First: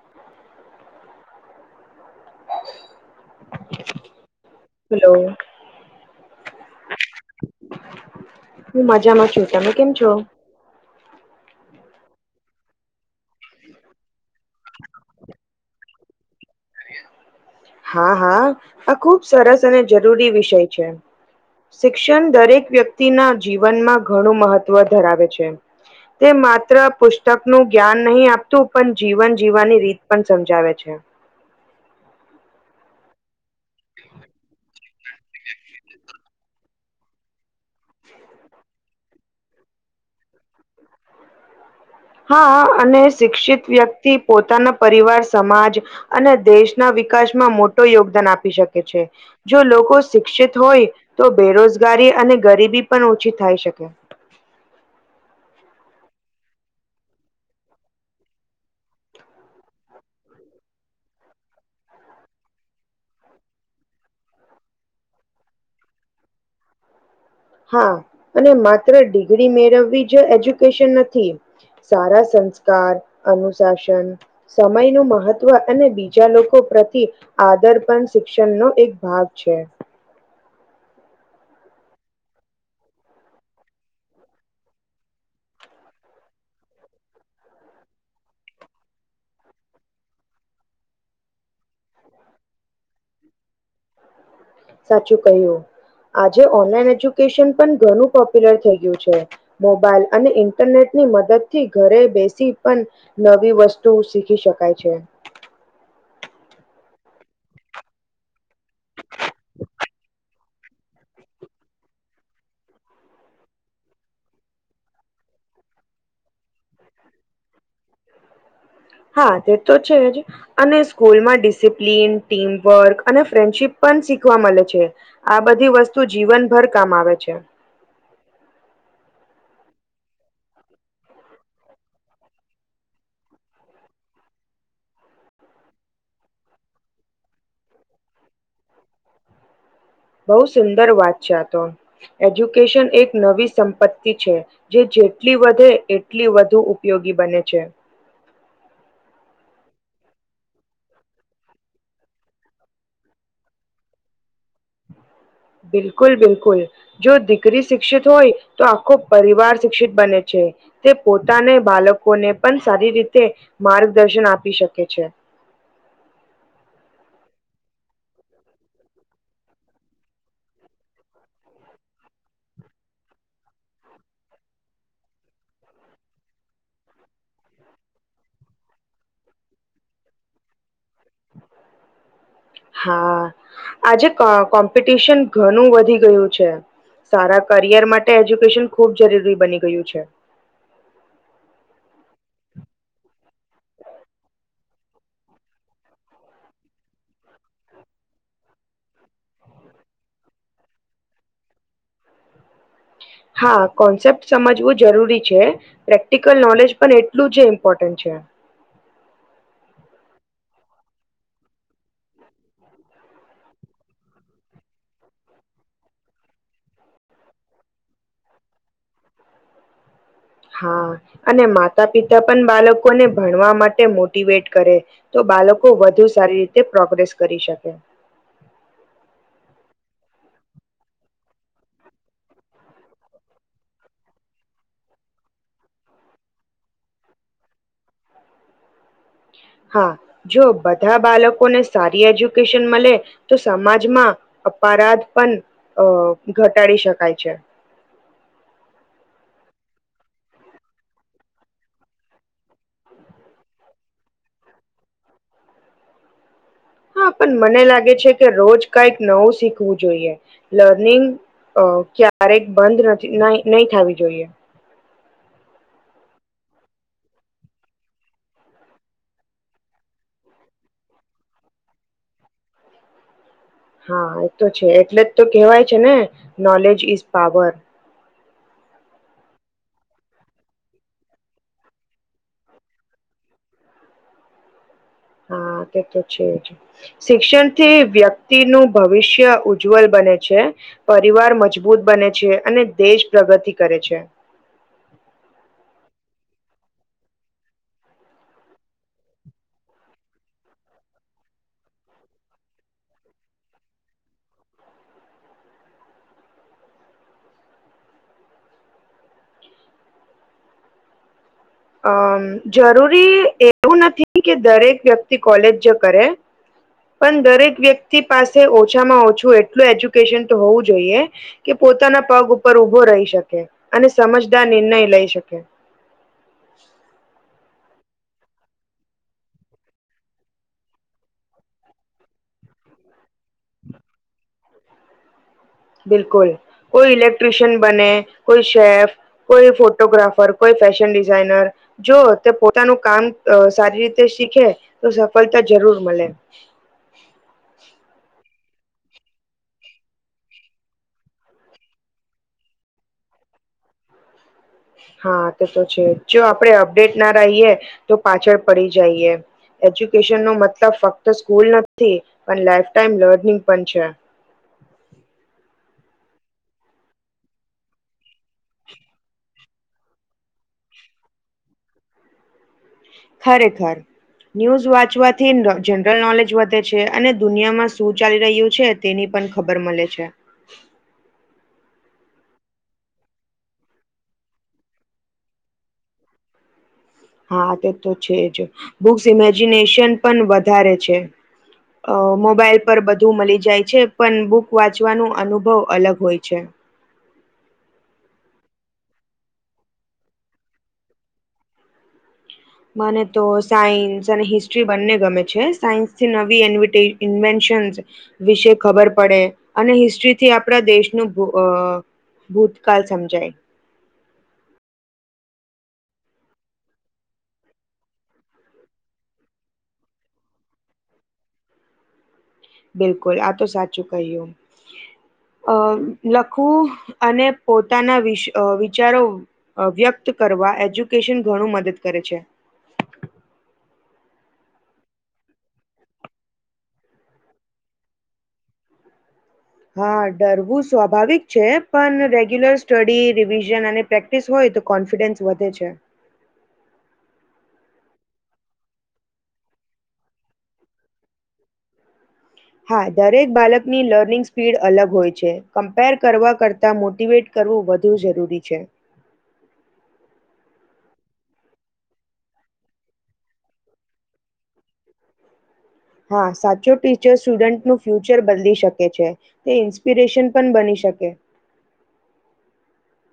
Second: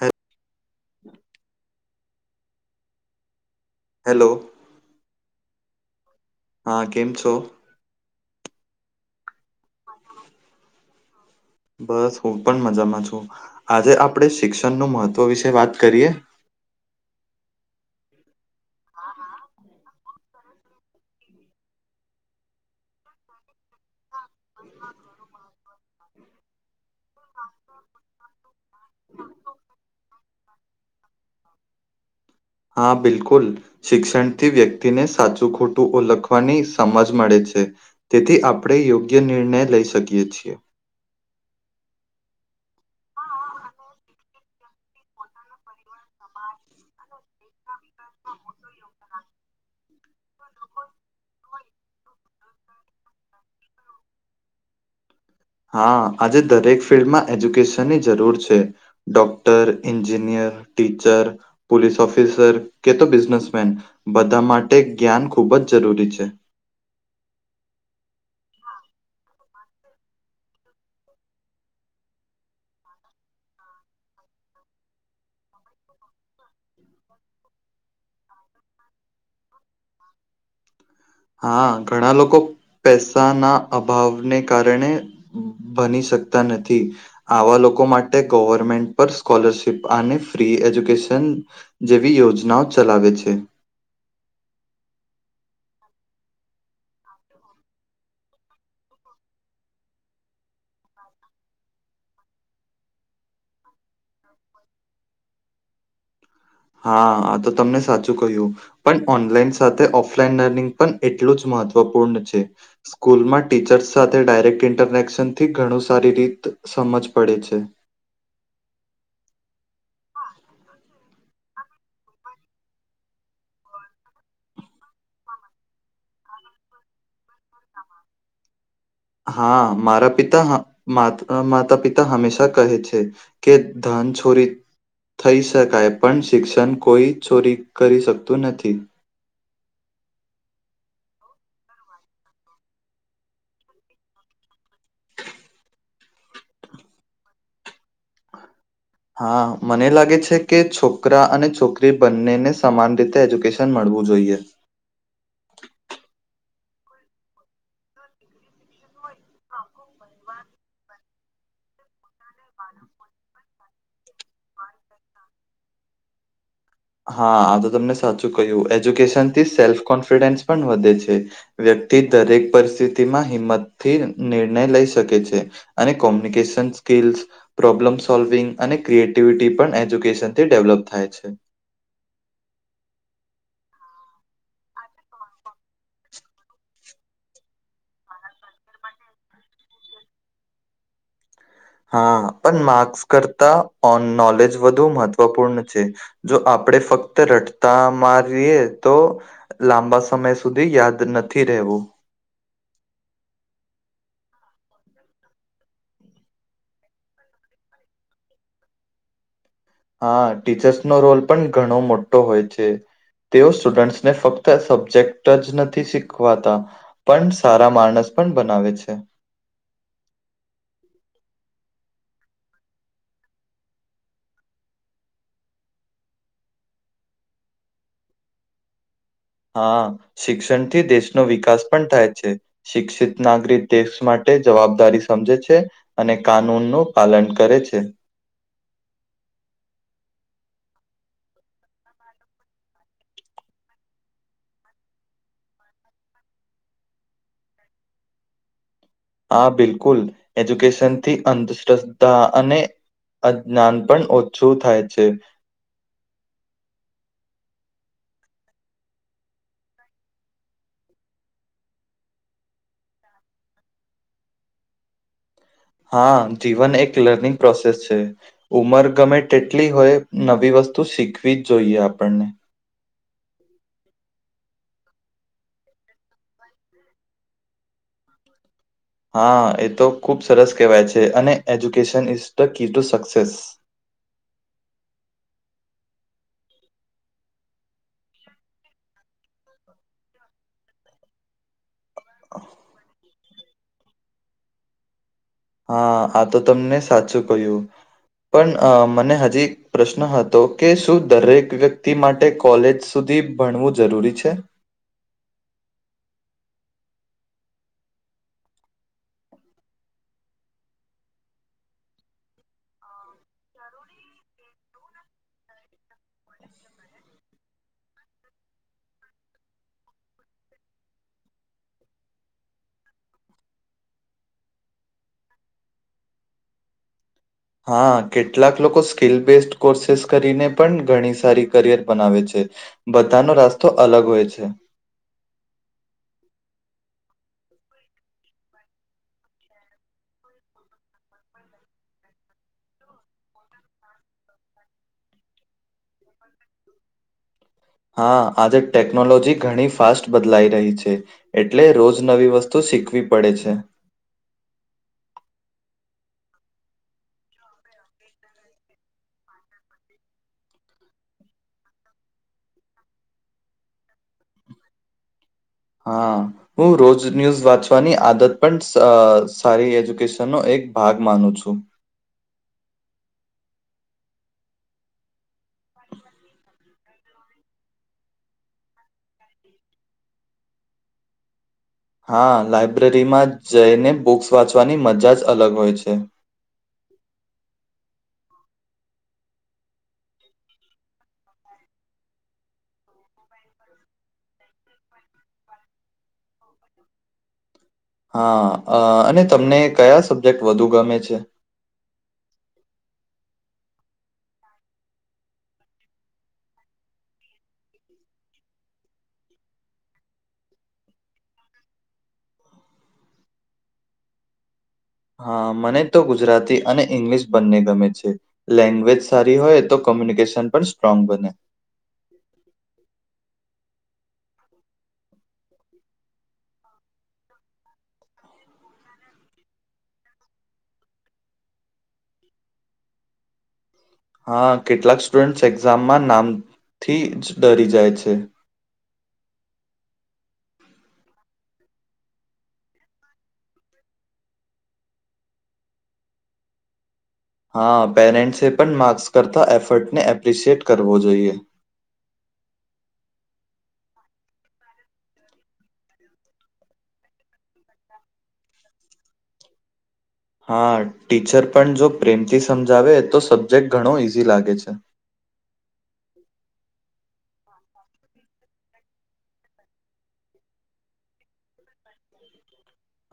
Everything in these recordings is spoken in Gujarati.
હે [inaudible] હેલો હલો હા, કેમ છો? હું મજામાં છું. તમે કેમ છો? બસ, હું પણ મજામાં છું. આજે આપણે શિક્ષણનું મહત્ત્વ વિશે વાત કરીએ? હા હા. આ ખુબ સરસ અને જરૂરી વિષય છે. શિક્ષણ દરેક વ્યક્તિના જીવનમાં- ઘણું મહત્વ ધરાવે છે. તે માત્ર પૂ તકનું જ્ઞાન નહીં આપતું, પણ જીવન જીવવાની રીત પણ સમજાવે છે. હા, બિલકુલ શિક્ષણથી વ્યક્તિને સાચું, ખોટું ઓળખવાની સમજ મળે છે. તેથી, આપણે યોગ્ય નિર્ણય લઈ શકીએ છીએ. હા, અને શિક્ષિત વ્યક્તિ પોતાના પરિવાર સમાજ અને, દેશના વિકાસમાં, મોટો યોગદાન આપી શકે છે. જો, લોકો શિક્ષિત હોય, તો બેરોજગારી અને ગરીબી પણ ઓછી થાય શકે. હા, આજે દરેક ફિલ્ડમાં એજ્યુકેશનની જરૂર છે. Doctor, engineer, teacher police officer કે તો બિઝનેસમેન બધા માટે જ્ઞાન ખૂબ જ જરૂરી છે. હા, અને માત્ર ડિગ્રી મેળવવી જ એજ્યુકેશન નથી. સારા સંસ્કાર, અનુશાસન સમયનું મહત્વ અને બીજા લોકો પ્રતિ આદર પણ શિક્ષણનો એક ભાગ છે. હા, ઘણા લોકો પૈસાના અભાવને કારણે બની શકતા નથી આવા લોકો માટે ગવર્મેન્ટ પર સ્કોલરશિપ અને ફ્રી એજ્યુકેશન જેવી યોજનાઓ ચલાવે છે. સાચું કહ્યું આજે ઓનલાઈન એજ્યુકેશન પણ ઘણું પોપ્યુલર થઈ ગયું છે. મોબાઈલ અને ઇન્ટરનેટ ની મદદ થી ઘરે બેસી પણ નવી વસ્તુ શીખી શકાય છે હા આ તો તમને સાચું કહ્યું પણ ઓનલાઈન સાથે ઓફલાઈન લર્નિંગ પણ એટલું જ મહત્વપૂર્ણ છે. સ્કૂલમાં ટીચર્સ સાથે ડાયરેક્ટ ઇન્ટરનેક્શન થી ઘણું સારી રીત સમજ પડે છે. હા તે તો છે જ અને સ્કૂલમાં ડિસિપ્લન ટીમવર્ક અને ફ્રેન્ડશીપ પણ શીખવા મળે છે. આ બધી વસ્તુ જીવનભર કામ આવે છે. હા મારા પિતા હા માતા પિતા હંમેશા કહે છે. કે ધન છોરી થઈ શકાય પણ શિક્ષણ કોઈ ચોરી કરી શકતું નથી. બહુ સુંદર વાત છે આ તો એજ્યુકેશન એક નવી સંપત્તિ છે. જે જેટલી વધે એટલી વધુ ઉપયોગી બને છે. હા મને લાગે છે કે છોકરા અને છોકરી બંનેને સમાન રીતે એજ્યુકેશન મળવું જોઈએ. બિલકુલ બિલકુલ જો દીકરી શિક્ષિત હોય તો આખો પરિવાર શિક્ષિત બને છે. તે પોતાને બાળકોને પણ સારી રીતે માર્ગદર્શન આપી શકે છે. હા આ તો તમને સાચું કહ્યું એજ્યુકેશન થી સેલ્ફ કોન્ફિડન્સ પણ વધે છે. વ્યક્તિ દરેક પરિસ્થિતિમાં હિંમતથી નિર્ણય લઈ શકે છે. અને કોમ્યુનિકેશન સ્કિલ્સ પ્રોબ્લમ સોલ્વિંગ અને ક્રિએટિવિટી પણ એજ્યુકેશનથી ડેવલપ થાય છે. હા આજે અ કોમ્પિટિશન ઘણું વધી ગયું છે. સારા કરિયર માટે એજ્યુકેશન ખુબ જરૂરી બની ગયું છે. હા પણ માર્ક્સ કરતા ઓન નોલેજ વધુ મહત્વપૂર્ણ છે. જો આપણે ફક્ત રટતા મારીએ તો લાંબા સમય સુધી યાદ નથી રહેવું હા કોન્સેપ્ટ સમજવું જરૂરી છે. પ્રેક્ટિકલ નોલેજ પણ એટલું જ ઇમ્પોર્ટન્ટ છે. હા ટીચર્સનો રોલ પણ ઘણો મોટો હોય છે. તેઓ સ્ટુડન્ટસને ફક્ત સબ્જેક્ટ જ નથી શીખવાતા પણ સારા માણસ પણ બનાવે છે. હા અને માતા-પિતા પન બાલકોને ભણવા માટે મોટીવેટ કરે. તો બાલકો વધુ સારી રીતે પ્રોગ્રેસ કરી શકે. હા. શિક્ષણથી દેશનો વિકાસ પણ થાય છે. શિક્ષિત નાગરીક દેશ માટે જવાબદારી સમજે છે. અને કાનૂનનું પાલન કરે છે. હા. જો બધા બાલકોને સારી એજ્યુકેશન મલે તો સમાજમાં અપારાધ પણ અ ઘટાડી શકાય છે. આ બિલકુલ! એજ્યુકેશનથી અંધશ્રદ્ધા અને અદનાન પણ ઓછું થાય છે. હા પણ મને લાગે છે કે, રોજ કઈક નવું શીખવું જોઈએ. લર્નિંગ અ ક્યારેક બંધ રધી નાઈ નહી થવી જોઈએ. હા, જીવન એક લર્નિંગ પ્રોસેસ છે. ઉંમર ગમે તેટલી હોય, નવી વસ્તુ શીખવી જ જોઈએ આપણને હા એ તો છે. એટલે જ તો કેહેવાય છે ને, નોલેજ ઈઝ પાવર. હા એ તો ખુબ સરસ કહેવાય છે, અને education is the key to success. હા તે તો છે જ. શિક્ષણથી વ્યક્તિનું ભવિષ્ય ઉજ્જવલ બને છે. પરિવાર મજબુત બને છે અને દેશ પ્રગતિ છે. હા આ તો તમને સાચું કહ્યું. પણ મને હજી પ્રશ્ન હતો કે, શું દરેક વ્યક્તિ માટે કોલેજ સુધી ભણવું જરૂરી છે? અમ જરૂરી એવું નથી કે દરેક વ્યક્તિ કોલે જ કરે. પણ દરેક વ્યક્તિ પાસે ઓછામાં ઓછું એટલું એજ્યુકેશન તો હોવું જોઈએ, કે પોતાના પગ ઉપર ઊભો રહી શકે અને સમજદાર નિર્ણય લઈ શકે. [inaudible] હા કેટલાક લોકો સ્કીિલ બેઝડ કોર્સેસ કરીને પણ ઘણી સારી કરિયર બનાવે છે. બધાનો રાસ્તો અલગ હોય છે. બિલકુલ, કોઈ ઇક્ટ્રીિશિયન બને કોઈ શેફ, કોઈ ફોટોગ્રાફર, કોઈ ફેશન ડિઝાઇનર જો તે પોતાનું કામ અ સારી રીતે શીખે, તો સફળતા જરૂર મળે. હા, આજે ટેકનોલોજી ઘણી ફાસ્ટ બદલાઈ રહી છે. એટલે રોજ નવી વસ્તુ શીખવી પડે છે. હા તે તો છે જ. જો આપડે અપડેટ ના રહીએ તો પાછળ પડી જઈએ. એજ્યુકેશનનો મતલબ ફક્ત સ્કૂલ નથી પણ લાઈફ ટાઈમ લર્નિંગ પણ છે. હા. હું રોજ ન્યૂઝ વાંચવાની આદત પણ અ સારી એજ્યુકેશનનો એક ભાગ માનું છું. ખરેખર. ન્યૂઝ વાંચવાથી જનરલ નોલેજ વધે છે અને દુનિયામાં શું ચાલી રહ્યું છે, તેની પણ ખબર મલે છે. હા લાઈબ્રેરીમાં જઈને બુક્સ વાંચવાની મજા જ અલગ હોય છે. હા તે તો છે જ. બુક્સ ઇમેજિનેશન પણ વધારે છે. અ મોબાઇલ પર બધું મલી જાય છે પન, બુક વાંચવાનો અનુભવ અલગ હોય છે. હા-અ- અને તમને કયા સબ્જેક્ટ વધુ ગમે છે? મને તો સાયન્સ અને હિસ્ટ્રી બંને ગમે છે. સાયન્સથી નવી ઇન્વિટી-ઇન્વેન્શન્સ વિશે ખબર પડે. અને હિસ્ટ્રીથી આપણા દેશનું ભૂતકાળ સમજાય. હા મને તો ગુજરાતી અને ઇંગ્લિશ બંને ગમે છે. લેંગ્વેજ સારી હોય તો કોમ્યુનિકેશન પણ સ્ટ્રોંગ બને. બિલકુલ, આ તો સાચું કહય્યું. અ લખવું અને પોતાના વિષ-વિચારો વ્યક્ત કરવા એજ્યુકેશન ઘણું મદદ કરે છે. હા કેટલાક સ્ટુડન્ટ એક્ઝામમાં નામથી જ ડરી જાય છે. હા છે. પણ રેગ્યુલર સ્ટડી રિવિઝન અને પ્રેક્ટિસ હોય તો કોન્ફિડન્સ વધે છે. હા પૅરેન્ટસે પણ માર્ક્સ કરતા એફર્ટને એપ્રિશિએટ કરવો જોઈએ. હા દરેક બાલકની લર્નિંગ સ્પીડ અલગ હોય છે, કમ્પેર કરવા કરતા મોટીવેટ કરવું વધુ જરૂરી છે. હા ટીચર પણ જો પ્રેમથી સમજાવે તો સબ્જેક્ટ ઘણો ઈઝી લાગે છે. હા સાચો ટીચર સ્ટુડન્ટનુ ફ્યુચર બદલી શકે છે. તે ઇન્સ્પિરેશન પણ બની શકે.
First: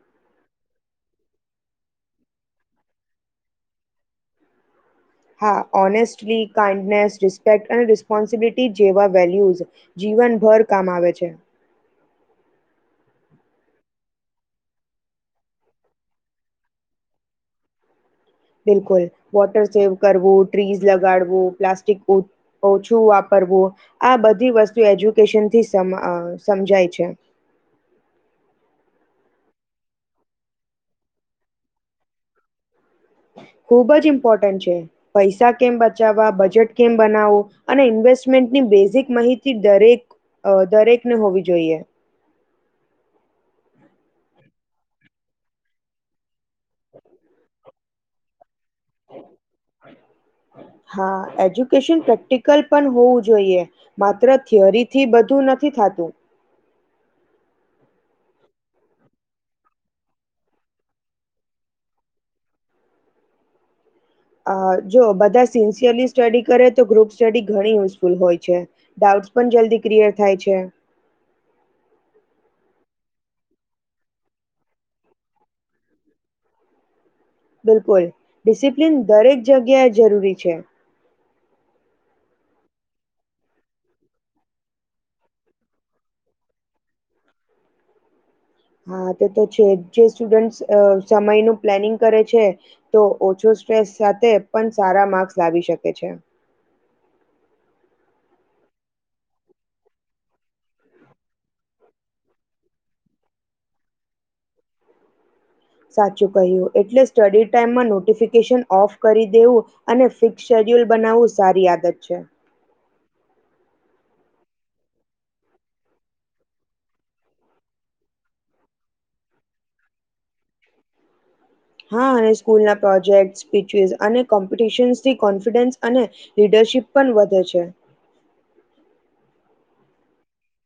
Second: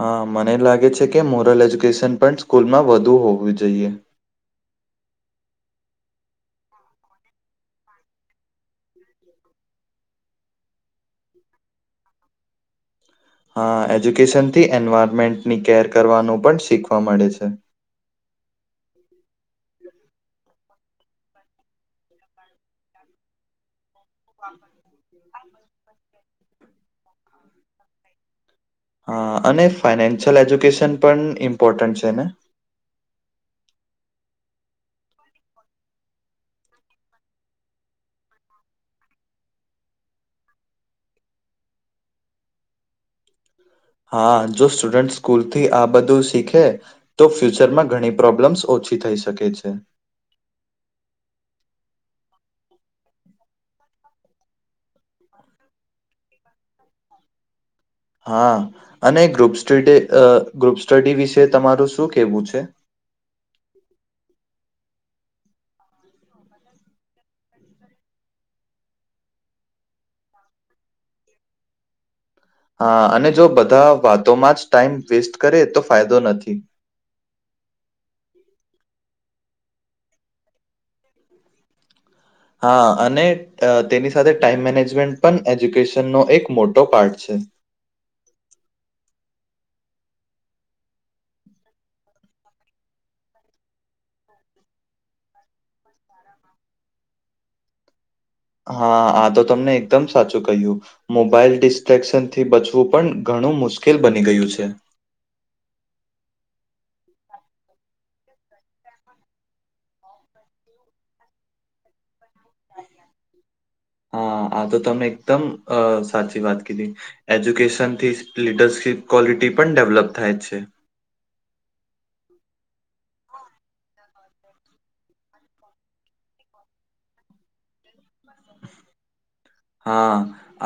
હા મને લાગે છે, કે મોરલ એજ્યુકેશન પણ સ્કૂલમાં વધુ હોવી જોઈએ. હા ઓનેસ્ટલી, કાઇન્ડનેસ, રિસ્પેક્ટ અને રિસ્પોન્સિબિલિટી જેવા વેલ્યુઝ. જીવન ભર કામ આવે છે. હા એજ્યુકેશનથી એન્વાયરમેન્ટની કેર કરવાનું પણ શીખવા મળે છે. બિલકુલ વોટર સેવ, કરવું ટ્રીઝ લગાડવું, પ્લાસ્ટિક બોટ, ઓછું વાપરવું, આ બધી વસ્તુ એજ્યુકેશન થી સમજાય છે. હા અને ફાઈનાન્શિયલ એજ્યુકેશન પણ ઇમ્પોર્ટન્ટ છે ને? ખુબ જ ઇમ્પોર્ટન્ટ છે. પૈસા કેમ બચાવવા બજેટ કેમ બનાવવું... અને ઇન્વેસ્ટમેન્ટની બેઝિક માહિતી દરેક અ દરેકને હોવી જોઈએ. હા જો સ્ટુડન્ટ સ્કૂલ થી આ બધું શીખે. તો ફ્યુચરમાં ઘણી પ્રોબ્લેમ્સ ઓછી થઈ શકે છે. હા એજ્યુકેશન પ્રેક્ટિકલ પણ હોવું જોઈએ. માત્ર થિયરી થી બધું નથી થતું. હા અને group study uh group study વિશે તમારું શું કેવું છે? અ જો બધા સિન્સિયરલી સ્ટડી કરે તો ગ્રુપ સ્ટડી ઘણી યુઝફુલ હોય છે. ડાઉટ્સ પણ જલ્દી ક્લિયર થાય છે. હા અને જો બધા વાતોમાં જ ટાઈમ વેસ્ટ કરે તો ફાયદો નથી. બિલકુલ ડિસિપ્લિન દરેક જગ્યાએ જરૂરી છે. હા અને તેની સાથે ટાઈમ મેનેજમેન્ટ પણ એજ્યુકેશનનો એક મોટો પાર્ટ છે. હા તે તો છે જે સ્ટુડન્ટ અ સમયનું પ્લાનિંગ કરે છે. તો ઓછો સ્ટ્રેસ સાથે, પણ સારા માર્ક્સ લાવી શકે છે. હા આ તો તમને એકદમ સાચું કહ્યું. મોબાઈલ ડિસ્ટ્ર્રેક્શન થી બચવું પણ ઘણું મુશ્કેલ બની ગયું છે. સાચું કહ્યું. ‌ એટલે સ્ટડી ટાઈમમાં નોટિફિકેશન ઓફ કરી દેવું. અને ફિક્સ શેડ્યુલ બનાવવું સારી આદત છે. હા આ તો તમે એકદમ અ સાચી વાત કીધી. એજ્યુકેશન થી લીડરશિપ ક્વોલિટી પણ ડેવલપ થાય છે. હા અને સ્કૂલના પ્રોજેક્ટ, સ્પીચસ અને કોમ્પિટશનસથી કોન્ફિડન્સ અને... લીડરશીપ પણ વધે છે. હા.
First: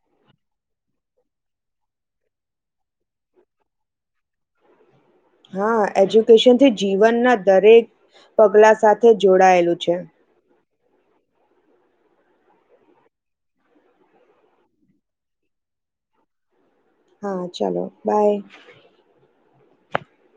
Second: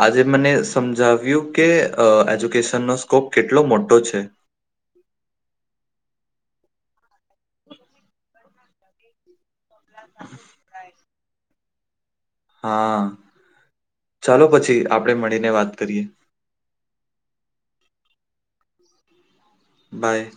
આજે મને સમજાવ્યું કે અ એજ્યુકેશનનો સ્કોપ કેટલો મોટો છે. હા એજ્યુકેશનથ જે જીવનના દરેક પગલા સાથે જોડાયેલું છે. [inaudible] હા ચાલો પછી આપણેે મળીને વાત કરીએ. હા ચાલો બાઇ. બાય.